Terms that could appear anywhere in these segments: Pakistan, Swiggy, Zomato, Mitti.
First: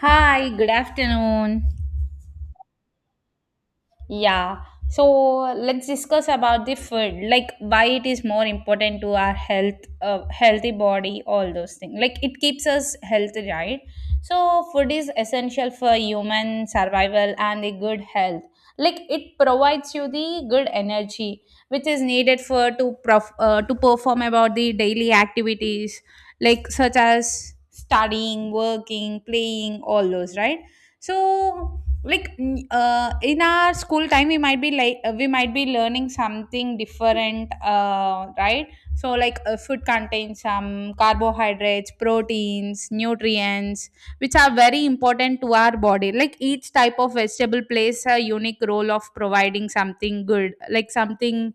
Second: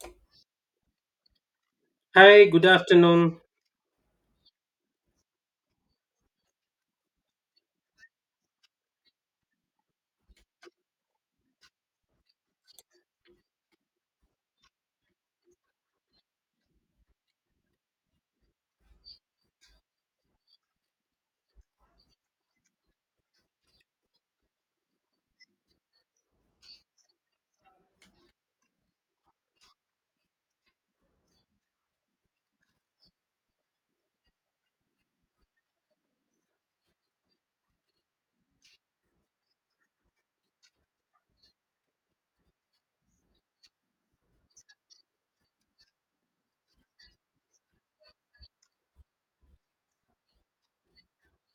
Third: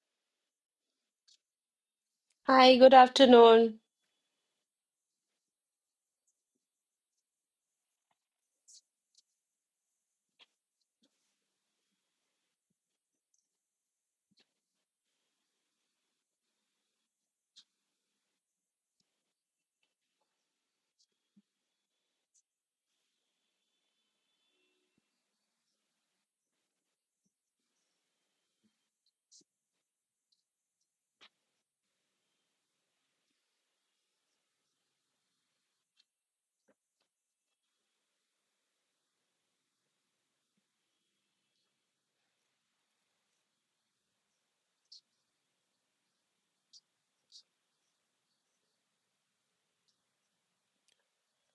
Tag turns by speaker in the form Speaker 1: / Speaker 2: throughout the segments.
Speaker 1: Hi, good afternoon.
Speaker 2: Hi, good
Speaker 3: Hi, good
Speaker 2: afternoon.
Speaker 3: afternoon.
Speaker 1: Yeah, so let's discuss about the food, like why it is more important to our health, healthy body, all those things. Like it keeps us healthy, right? So food is essential for human survival and a good health. Like it provides you the good energy which is needed for to to perform about the daily activities, like such as studying, working, playing, all those, right? So like in our school time we might be we might be learning something different, right. So like, food contains some carbohydrates, proteins, nutrients, which are very important to our body, like each type of vegetable plays a unique role of providing something good, like something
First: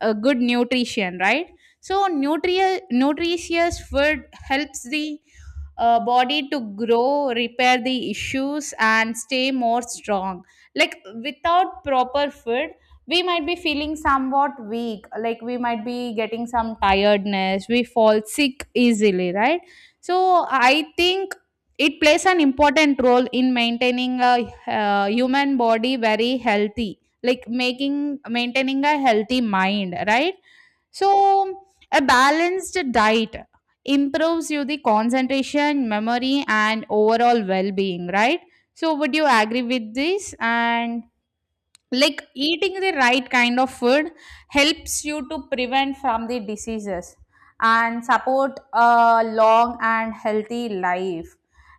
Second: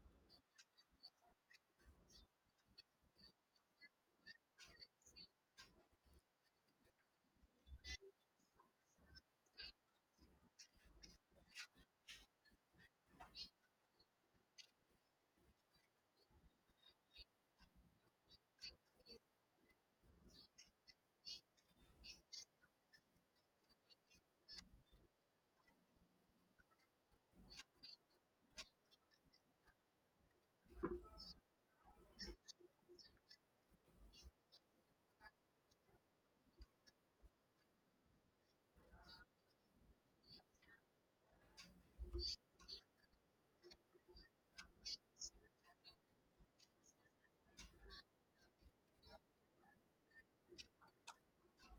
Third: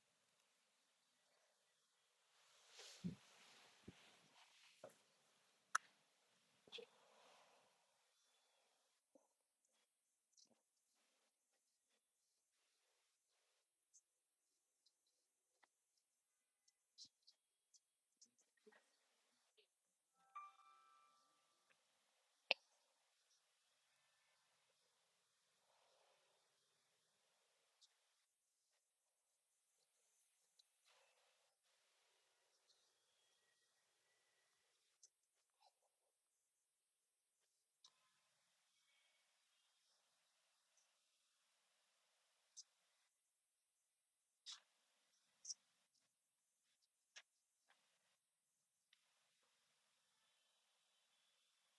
Speaker 1: good nutrition, right? So nutritious food helps the body to grow, repair the issues, and stay more strong. Like without proper food, we might be feeling somewhat weak, like we might be getting some tiredness, we fall sick easily, right? So, I think it plays an important role in maintaining a human body very healthy, like making, maintaining a healthy mind, right? So a balanced diet improves you the concentration, memory, and overall well-being, right? So would you agree with this? And like eating the right kind of food helps you to prevent from the diseases and support a long and healthy life.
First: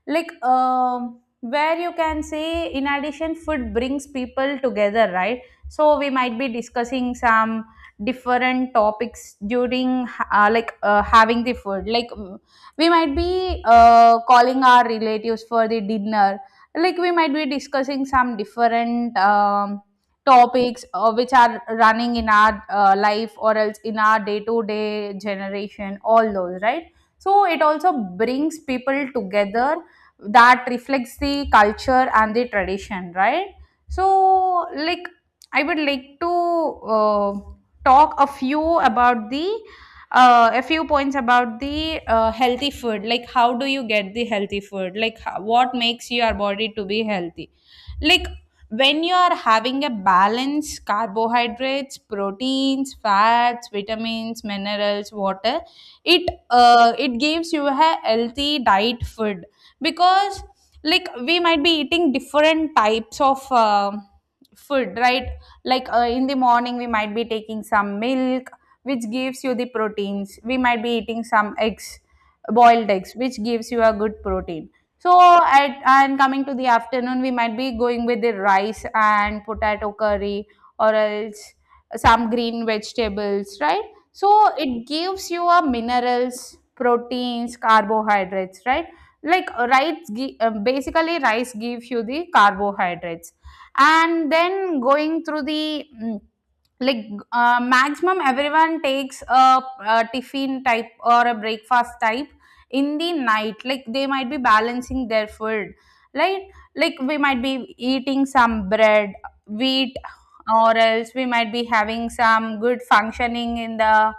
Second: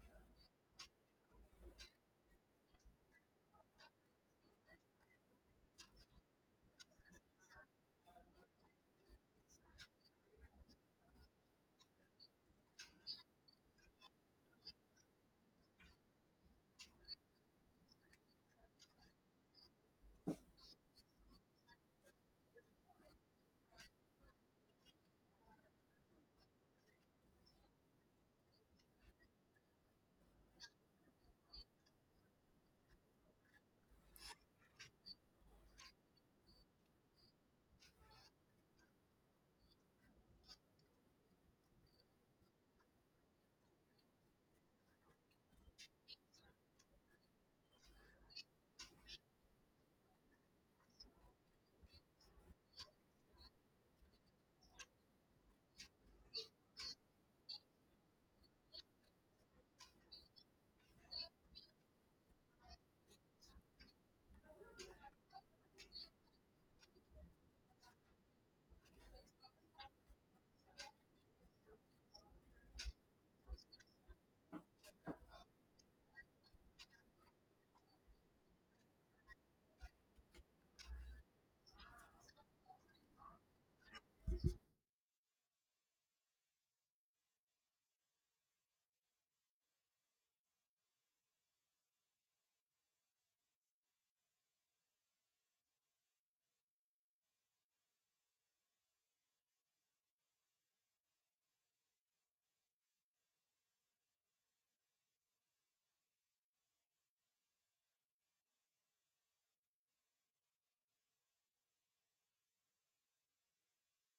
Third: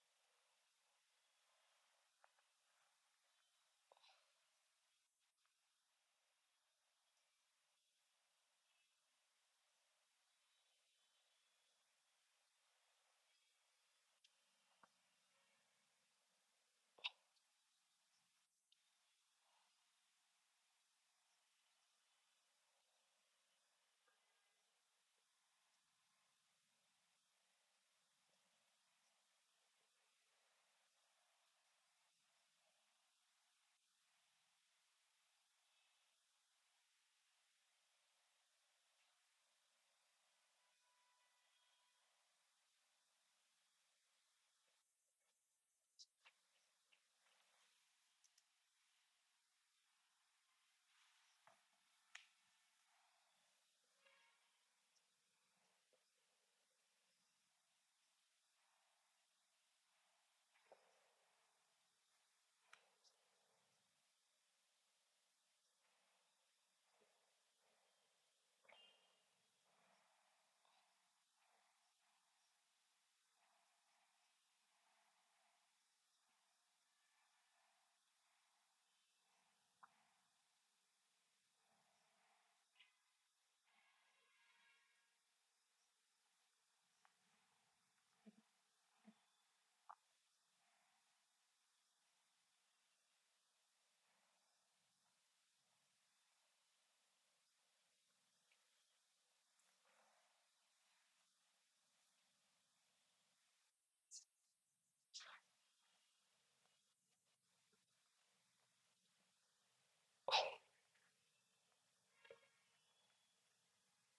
Speaker 1: Like, where you can say, in addition, food brings people together, right? So we might be discussing some different topics during having the food, like, we might be calling our relatives for the dinner, like we might be discussing some different topics, which are running in our life or else in our day to day generation, all those, right? So it also brings people together that reflects the culture and the tradition, right? So, like, I would like to talk a few about the a few points about the healthy food, like how do you get the healthy food, like how, what makes your body to be healthy. Like when you are having a balanced carbohydrates, proteins, fats, vitamins, minerals, water, it gives you a healthy diet food, because like we might be eating different types of food, right? Like, in the morning we might be taking some milk, which gives you the proteins. We might be eating some eggs, boiled eggs, which gives you a good protein. So at, and coming to the afternoon, we might be going with the rice and potato curry, or else some green vegetables, right? So it gives you a minerals, proteins, carbohydrates, right? Like rice basically rice gives you the carbohydrates. And then going through the like, maximum everyone takes a tiffin type or a breakfast type in the night, like they might be balancing their food, right? Like we might be eating some bread, wheat, or else we might be having some good functioning in the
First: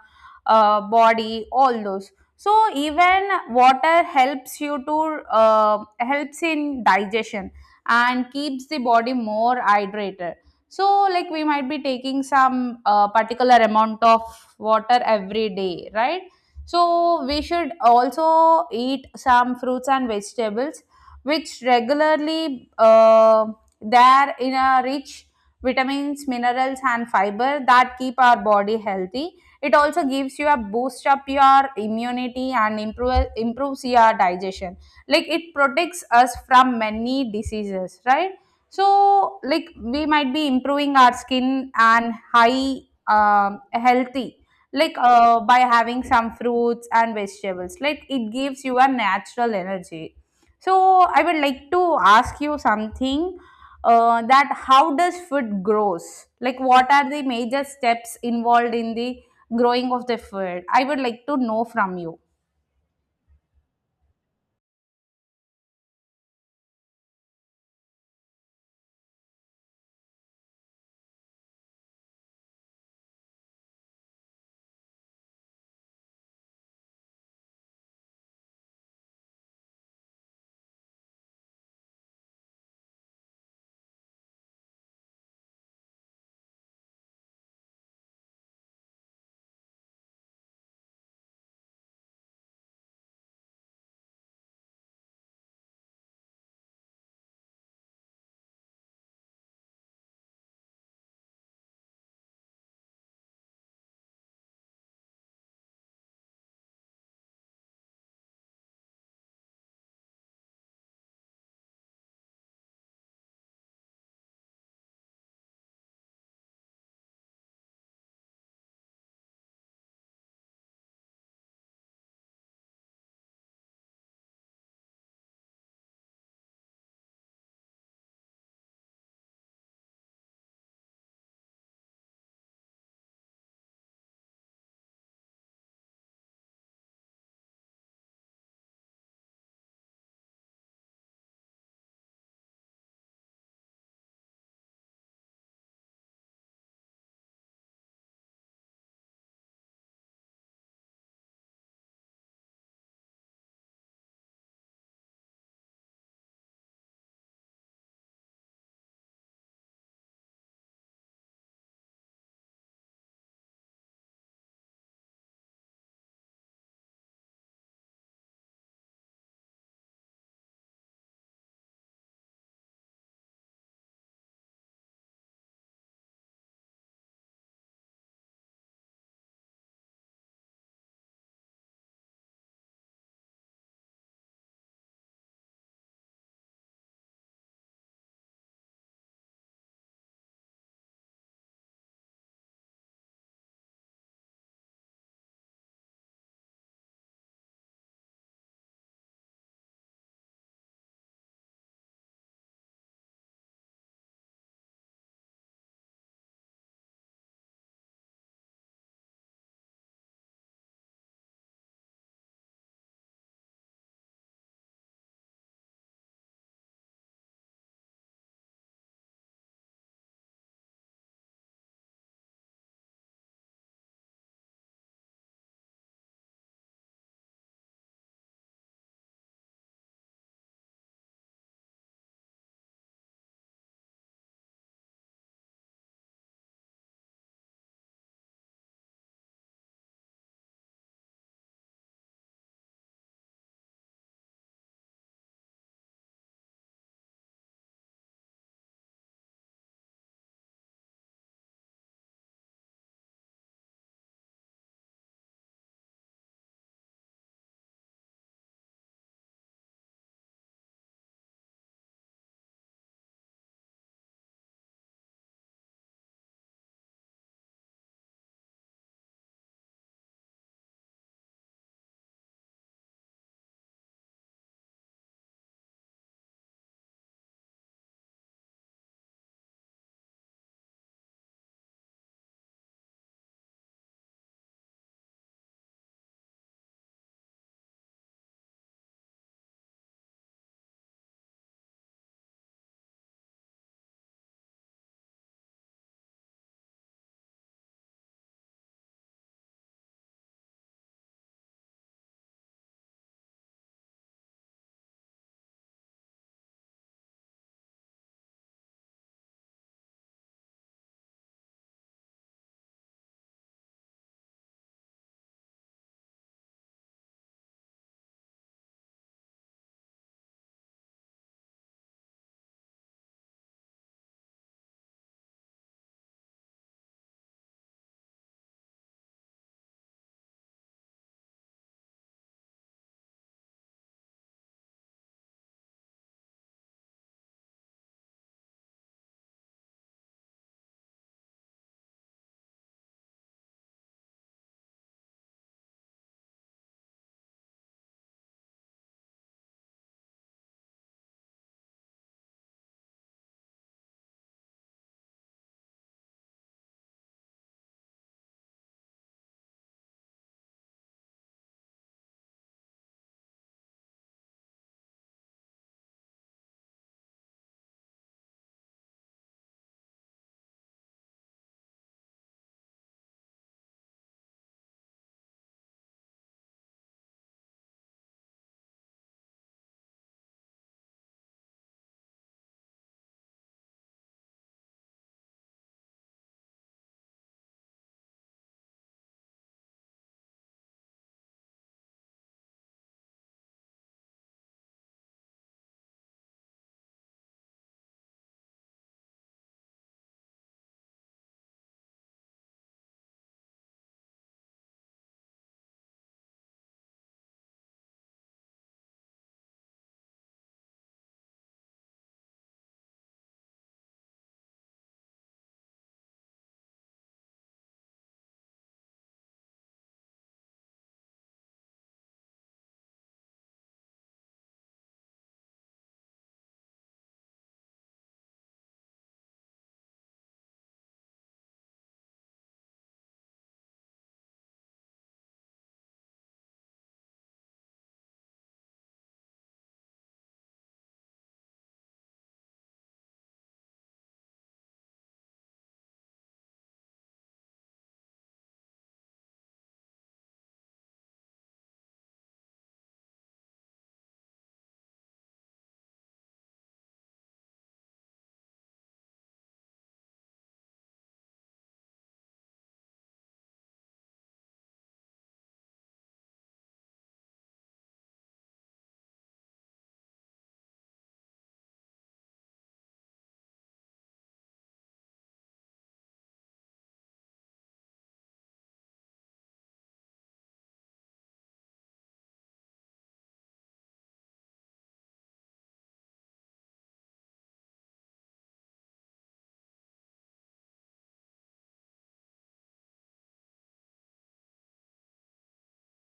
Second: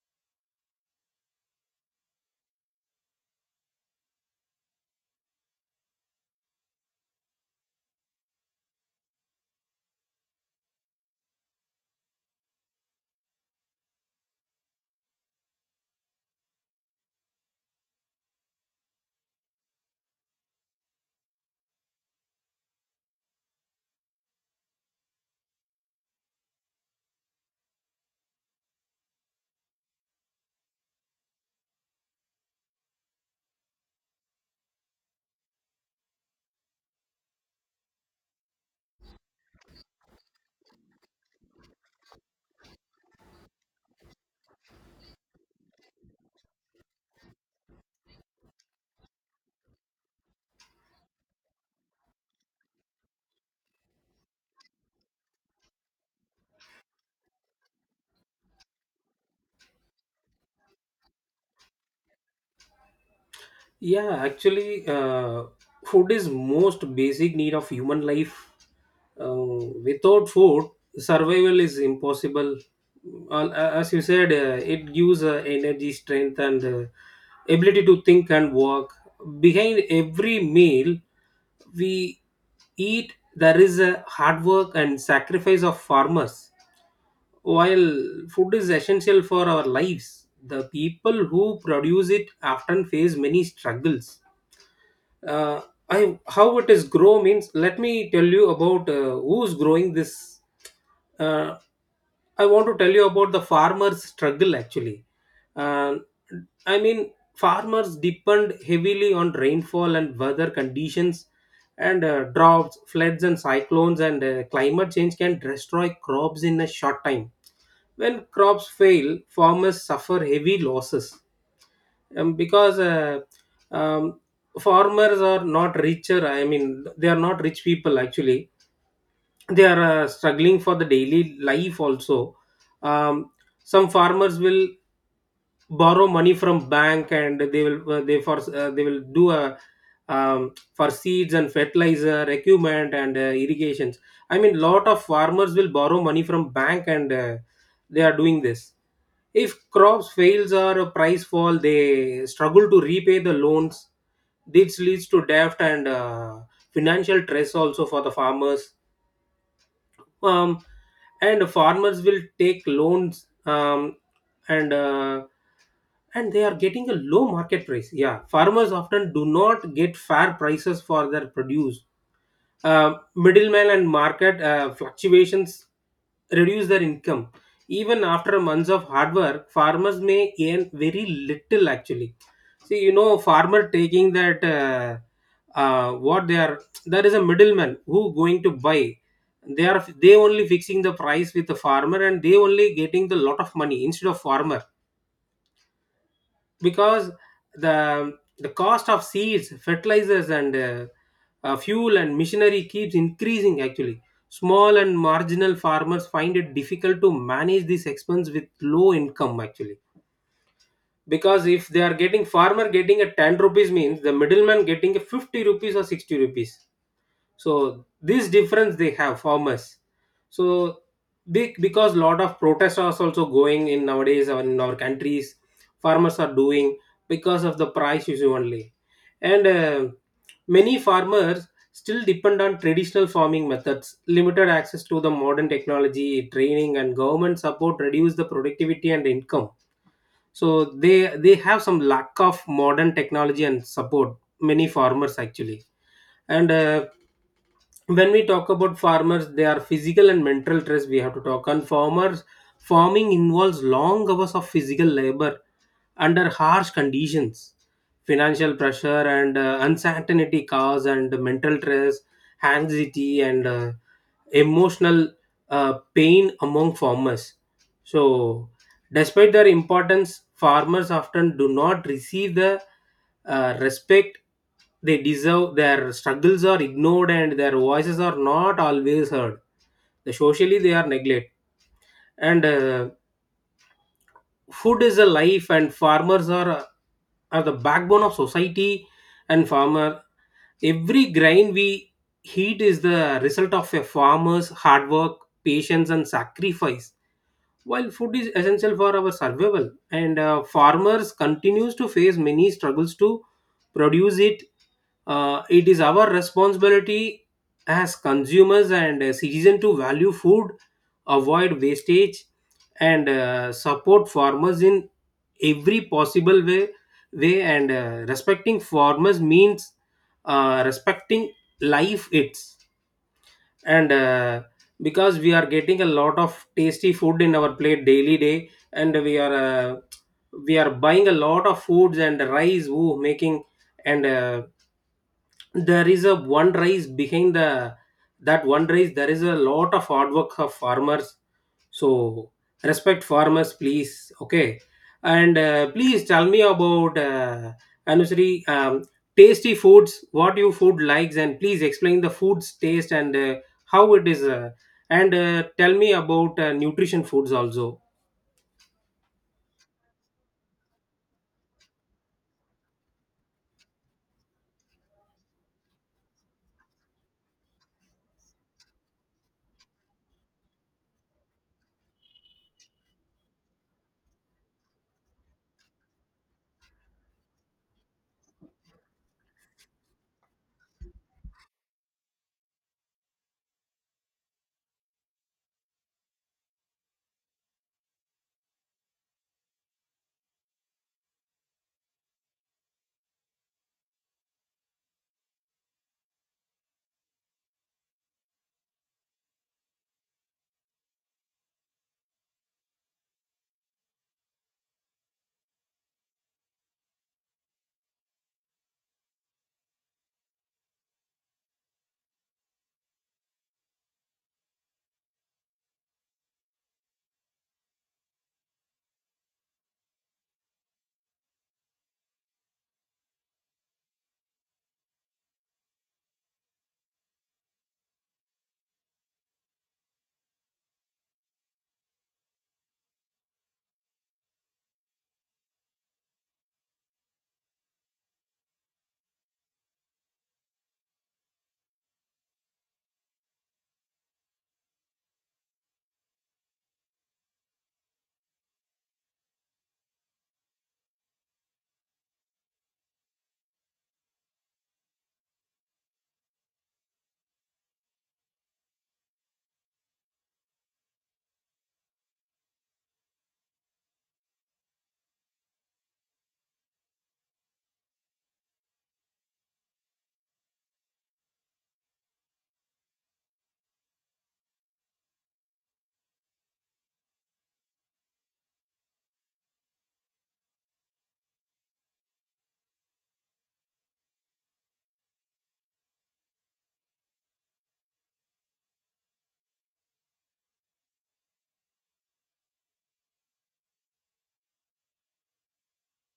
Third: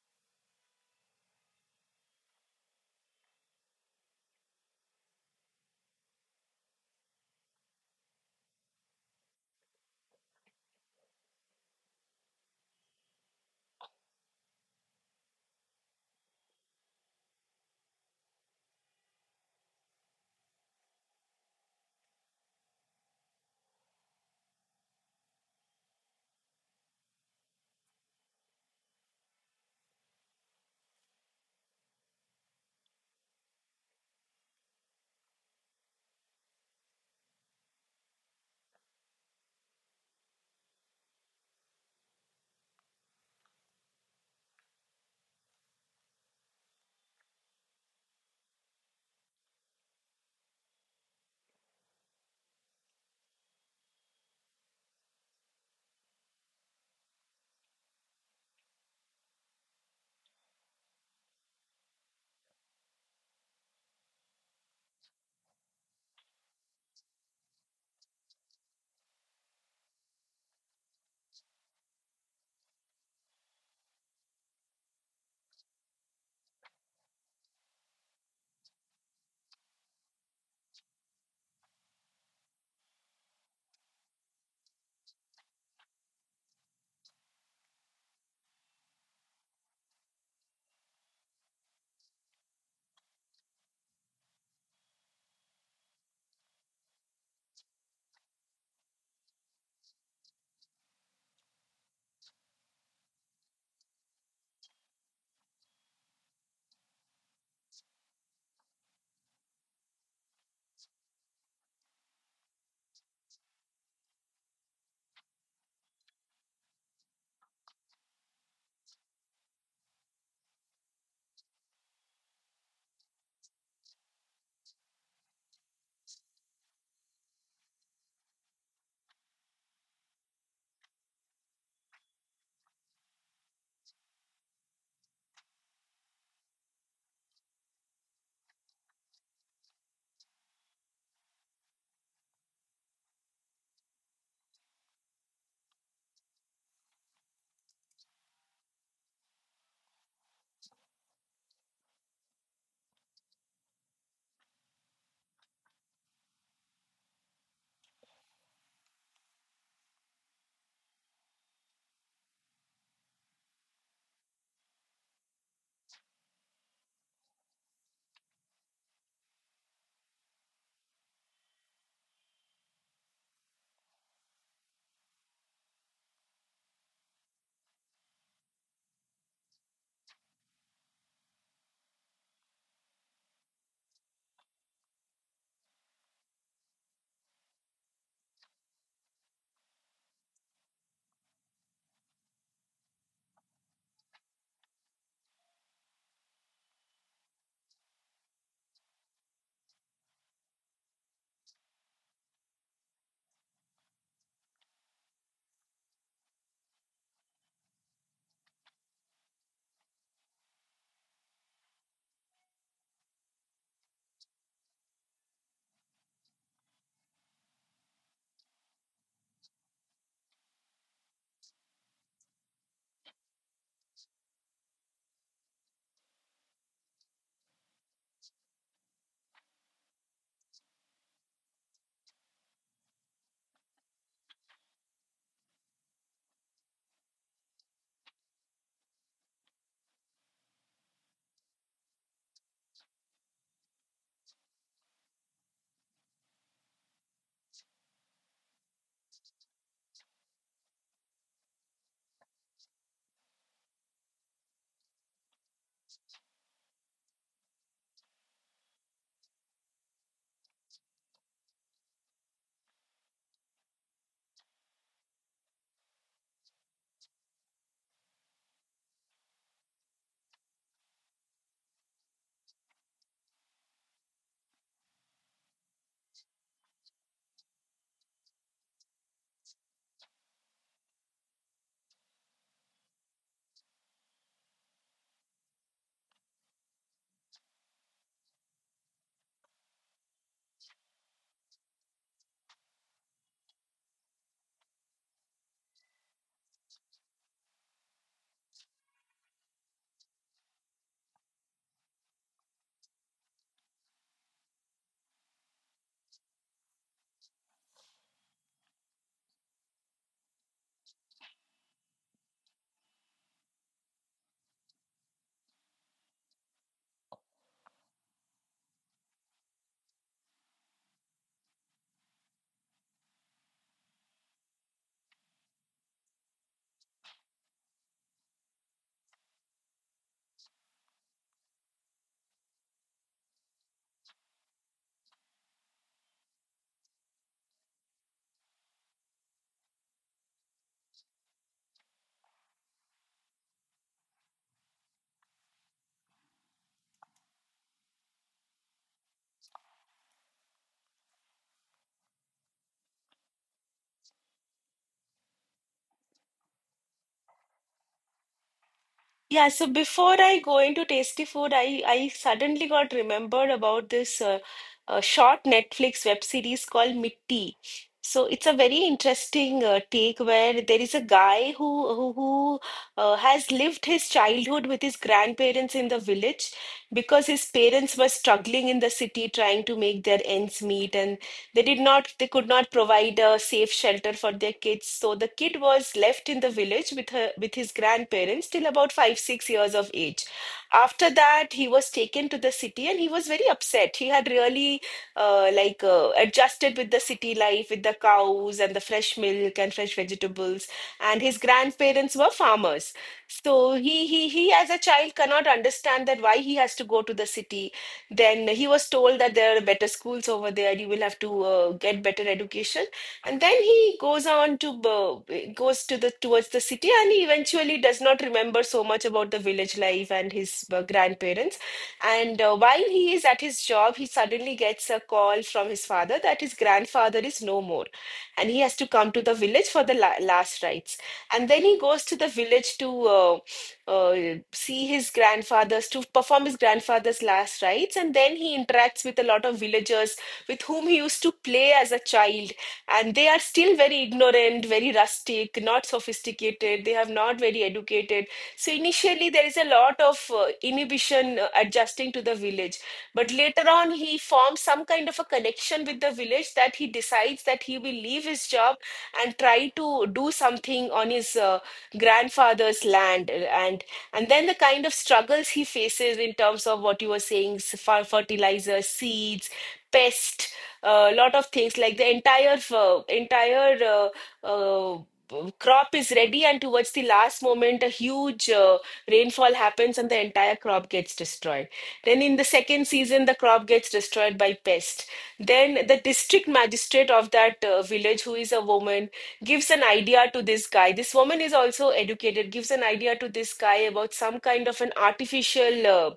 Speaker 1: body, all those. So even water helps you to helps in digestion and keeps the body more hydrated. So, like we might be taking some particular amount of water every day, right? So, we should also eat some fruits and vegetables, which regularly, they are in a rich vitamins, minerals, and fiber that keep our body healthy. It also gives you a boost up your immunity and improves your digestion. Like it protects us from many diseases, right? So like we might be improving our skin and high, healthy, like by having some fruits and vegetables, like it gives you a natural energy. So I would like to ask you something, that how does food grows, like what are the major steps involved in the growing of the food. I would like to know from you.
Speaker 2: Yeah, actually, uh, food is most basic need of human life. Uh, without food, survival is impossible. As you said, it gives energy, strength, and ability to think and work. Behind every meal we eat, there is a hard work and sacrifice of farmers. While food is essential for our lives, the people who produce it often face many struggles uh, I How it is grow means let me tell you about who's growing this. Uh, I want to tell you about the farmer's struggle actually. Uh, I mean, farmers depend heavily on rainfall and weather conditions, and droughts, floods, and cyclones, and climate change can destroy crops in a short time. When crops fail, farmers suffer heavy losses because um, farmers are not richer. I mean, they are not rich people actually. They are struggling for the daily life also um, some farmers will borrow money from bank, and they will do a for seeds and fertilizer equipment and irrigations. I mean, lot of farmers will borrow money from bank, and they are doing this. If crops fails or a price fall, they struggle to repay the loans. This leads to debt and financial stress also for the farmers um, and farmers will take loans um, and uh, and they are getting a low market price. Yeah, farmers often do not get fair prices for their produce. Middlemen and market fluctuations reduce their income. Even after months of hard work, farmers may earn very little actually. See, you know, farmer taking that uh, what they are, there is a middleman who going to buy. They only fixing the price with the farmer, and they only getting the lot of money instead of farmer, because the cost of seeds, fertilizers, and fuel, and machinery keeps increasing actually. Small and marginal farmers find it difficult to manage this expense with low income actually, because if they are getting, farmer getting a 10 rupees means the middleman getting a 50 rupees or 60 rupees. So this difference they have, farmers, so big, because lot of protests are also going in nowadays in our countries. Farmers are doing because of the price issue only. And many farmers still depend on traditional farming methods. Limited access to the modern technology, training, and government support reduce the productivity and income. So they have some lack of modern technology and support, many farmers actually. And when we talk about farmers, they are physical and mental stress we have to talk. And farmers farming involves long hours of physical labor under harsh conditions. Financial pressure and uncertainty cause and mental stress, anxiety, and emotional pain among farmers. So despite their importance, farmers often do not receive the respect they deserve. Their struggles are ignored and their voices are not always heard. The socially, they are neglected. And food is a life, and farmers are the backbone of society. And farmer every grain we eat is the result of a farmer's hard work, patience, and sacrifice. While food is essential for our survival, and farmers continues to face many struggles to produce it, it is our responsibility as consumers and citizens to value food, avoid wastage, and support farmers in every possible way. And respecting farmers means respecting life. It's and because we are getting a lot of tasty food in our plate daily day, and we are buying a lot of foods and rice woo making. And there is a one rice behind the, that one rice, there is a lot of hard work of farmers. So respect farmers, please. Okay, and please tell me about Anusri, tasty foods, what you food likes, and please explain the food's taste. And how it is and tell me about nutrition foods also.
Speaker 3: Yeah, so before I go into tasty food, I suddenly got remembered about this short Netflix web series called Mitti. So it's a very interesting take where there is a guy who has lived his childhood with his grandparents in the village because his parents were struggling in the city trying to make their ends meet, and. They could not provide a safe shelter for their kids. So the kid was left in the village with his grandparents till about five, 6 years of age. After that, he was taken to the city and he was very upset. He had really adjusted with the city life, with the cows and the fresh milk and fresh vegetables. And his grandparents were farmers. So he as a child cannot understand that why he has to go to the city, then he was told that there are better schools over there. You will have to get better education. And then he goes on to goes to the towards the city, and he eventually does not remember so much about the village life and his grandparents. And while he is at his job, he suddenly gets a call from his father that his grandfather is no more, and he has to come to the village for the la last rites. And then he goes to the village to uh, see his to perform his grandfather's last rites, and then he interacts with a lot of villagers with whom he used to play as a child. And they are still very ignorant, very rustic, not sophisticated, they have not very educated. So initially, there is a lot of inhibition adjusting to the village. But later on, he forms some kind of a connection with the village that he decides that he will leave his job and try to do something on his. Grandfather's land, and and then the kind of struggles he faces in terms of what you were saying fertilizer, seeds, pest, a lot of things. Like the entire uh, crop is ready and towards the last moment a huge rainfall happens and the entire crop gets destroyed, then in the second season the crop gets destroyed by pest. Then the district magistrate of that village, who is a woman, gives an idea to this guy. This woman is also educated, gives an idea to this guy about some kind of an artificial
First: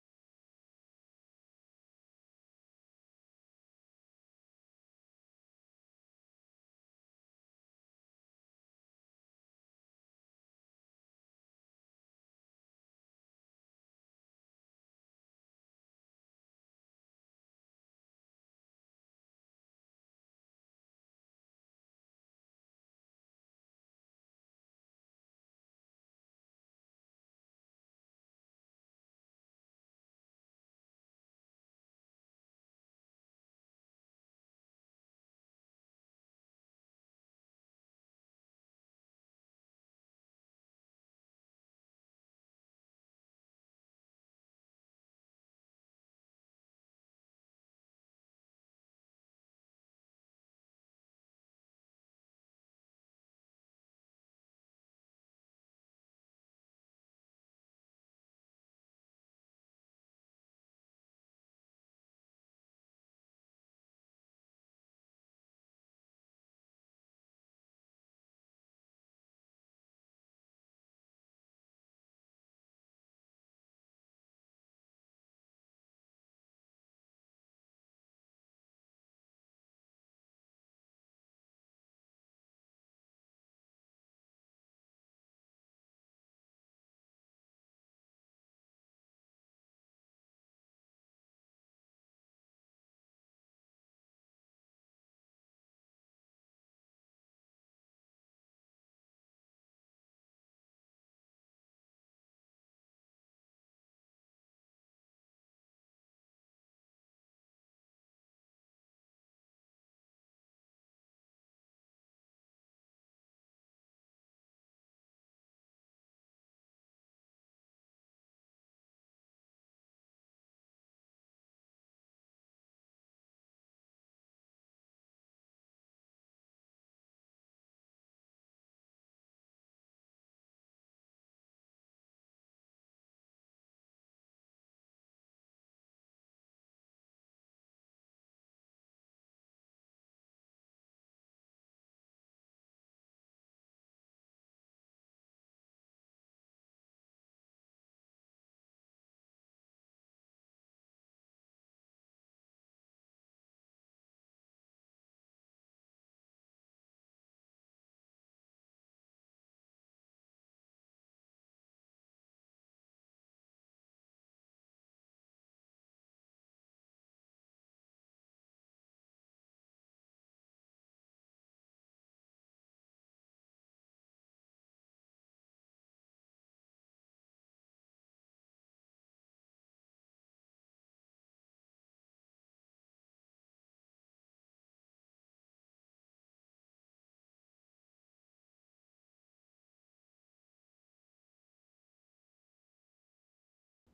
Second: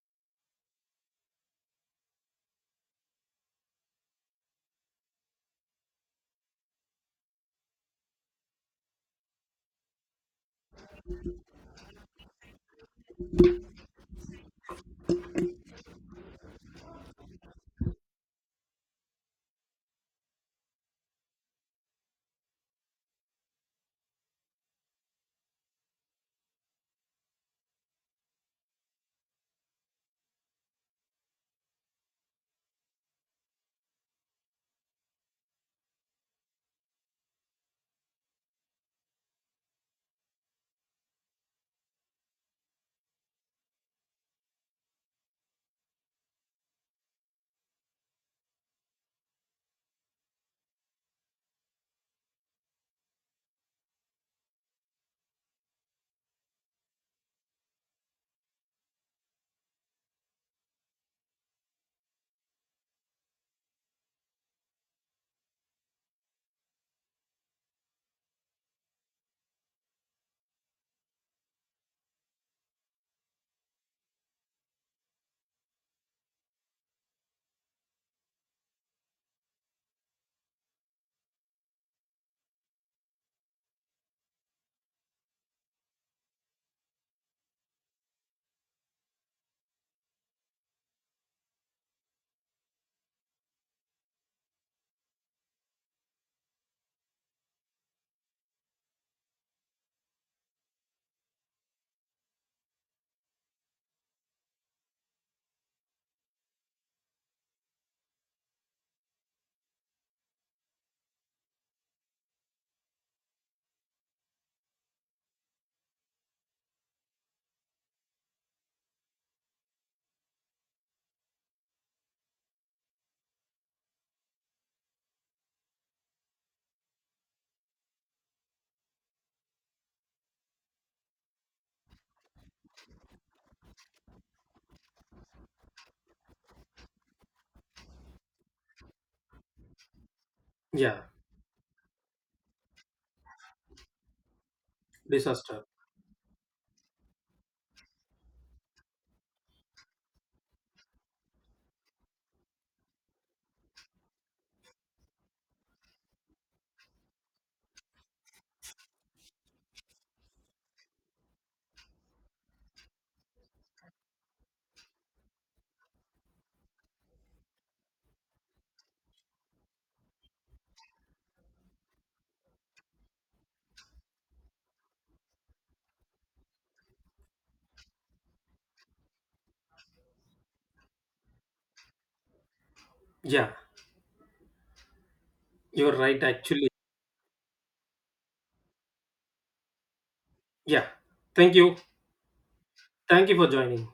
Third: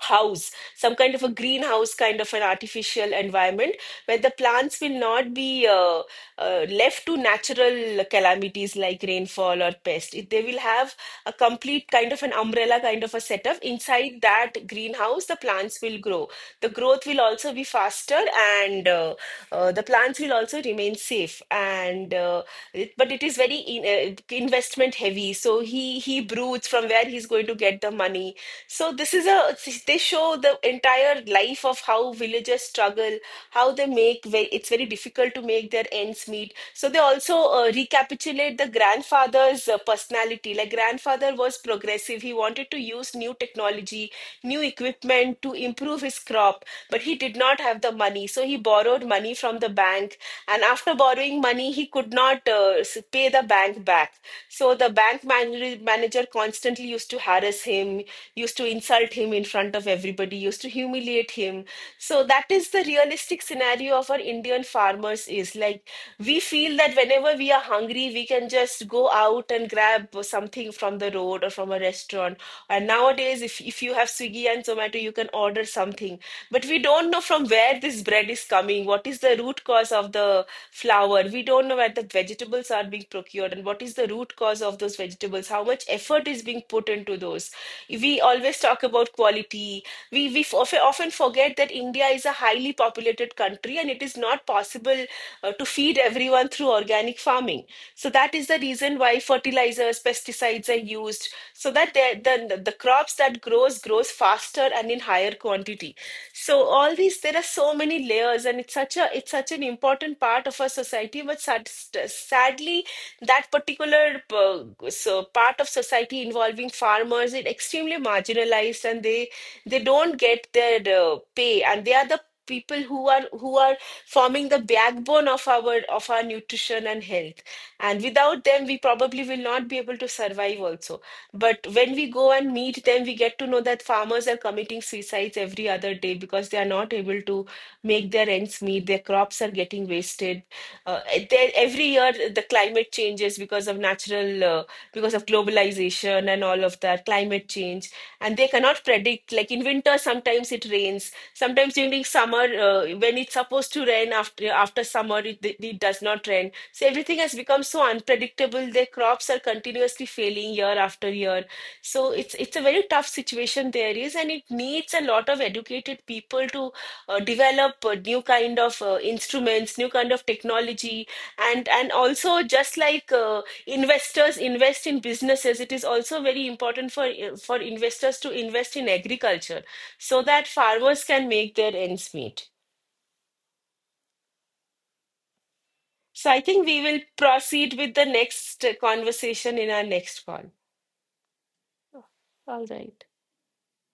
Speaker 3: house, some kind of a greenhouse, kind of an artificial environment where the plants will not be left to natural calamities like rainfall or pest. They will have a complete kind of an umbrella, kind of a setup. Inside that greenhouse, the plants will grow. The growth will also be faster, and the plants will also remain safe. And but it is very investment heavy. So he broods from where he's going to get the money. So this is a, they show the entire life of how villagers struggle, how they make it's very difficult to make their ends meet. So they also recapitulate the grandfather's personality. Like grandfather was progressive. He wanted to use new technology, new equipment to improve his crop, but he did not have the money. So he borrowed money from the bank, and after borrowing money, he could not pay the bank back. So the bank man manager constantly used to harass him, used to insult him in front of everybody, used to humiliate him. So that is the realistic scenario of our Indian farmers. Is like we feel that whenever we are hungry, we can just go out and grab something from the road or from a restaurant. And nowadays, if you have Swiggy and Zomato, you can order something. But we don't know from where this bread is coming, what is the root cause of the flour. We don't know where the vegetables are being procured and what is the root cause of those vegetables, how much effort is being put into those. We always talk about quality. We often forget that India is a highly populated country and it is not possible to feed everyone through organic farming. So that is the reason why fertilizers, pesticides are used, so that the crops that grows faster and in higher quantity. So all these, there are so many layers, and it's such an important part of our society. But sadly that particular part of society involving farmers is extremely marginalized, and they don't get their pay, and they are the people who are forming the backbone of our nutrition and health, and without them we probably will not be able to survive also. But when we go and meet them, we get to know that farmers are committing suicides every other day because they are not able to make their ends meet, their crops are getting wasted.
Speaker 2: Yeah.
Speaker 3: uh, there, every year the climate changes because of because of
Speaker 2: Disaster.
Speaker 3: globalization and all of that, climate change. And they cannot predict. Like in winter, sometimes it rains. Sometimes during summer, when it's supposed to rain after summer, it does not rain. So everything has become so unpredictable. Their crops are continuously failing year after year. So it's a very tough situation there is, and it needs a lot of educated people to develop new kind of instruments, new kind of technology, and also just like investors invest in businesses, it is also very important for investors to invest in agriculture so that farmers can make their ends meet.
Speaker 2: Yeah, you're right
Speaker 3: So I think
Speaker 2: actually.
Speaker 3: we will proceed with the next conversation in our next call.
Speaker 2: Yeah, thank you.
Speaker 3: All right.
Speaker 2: Thank you for joining.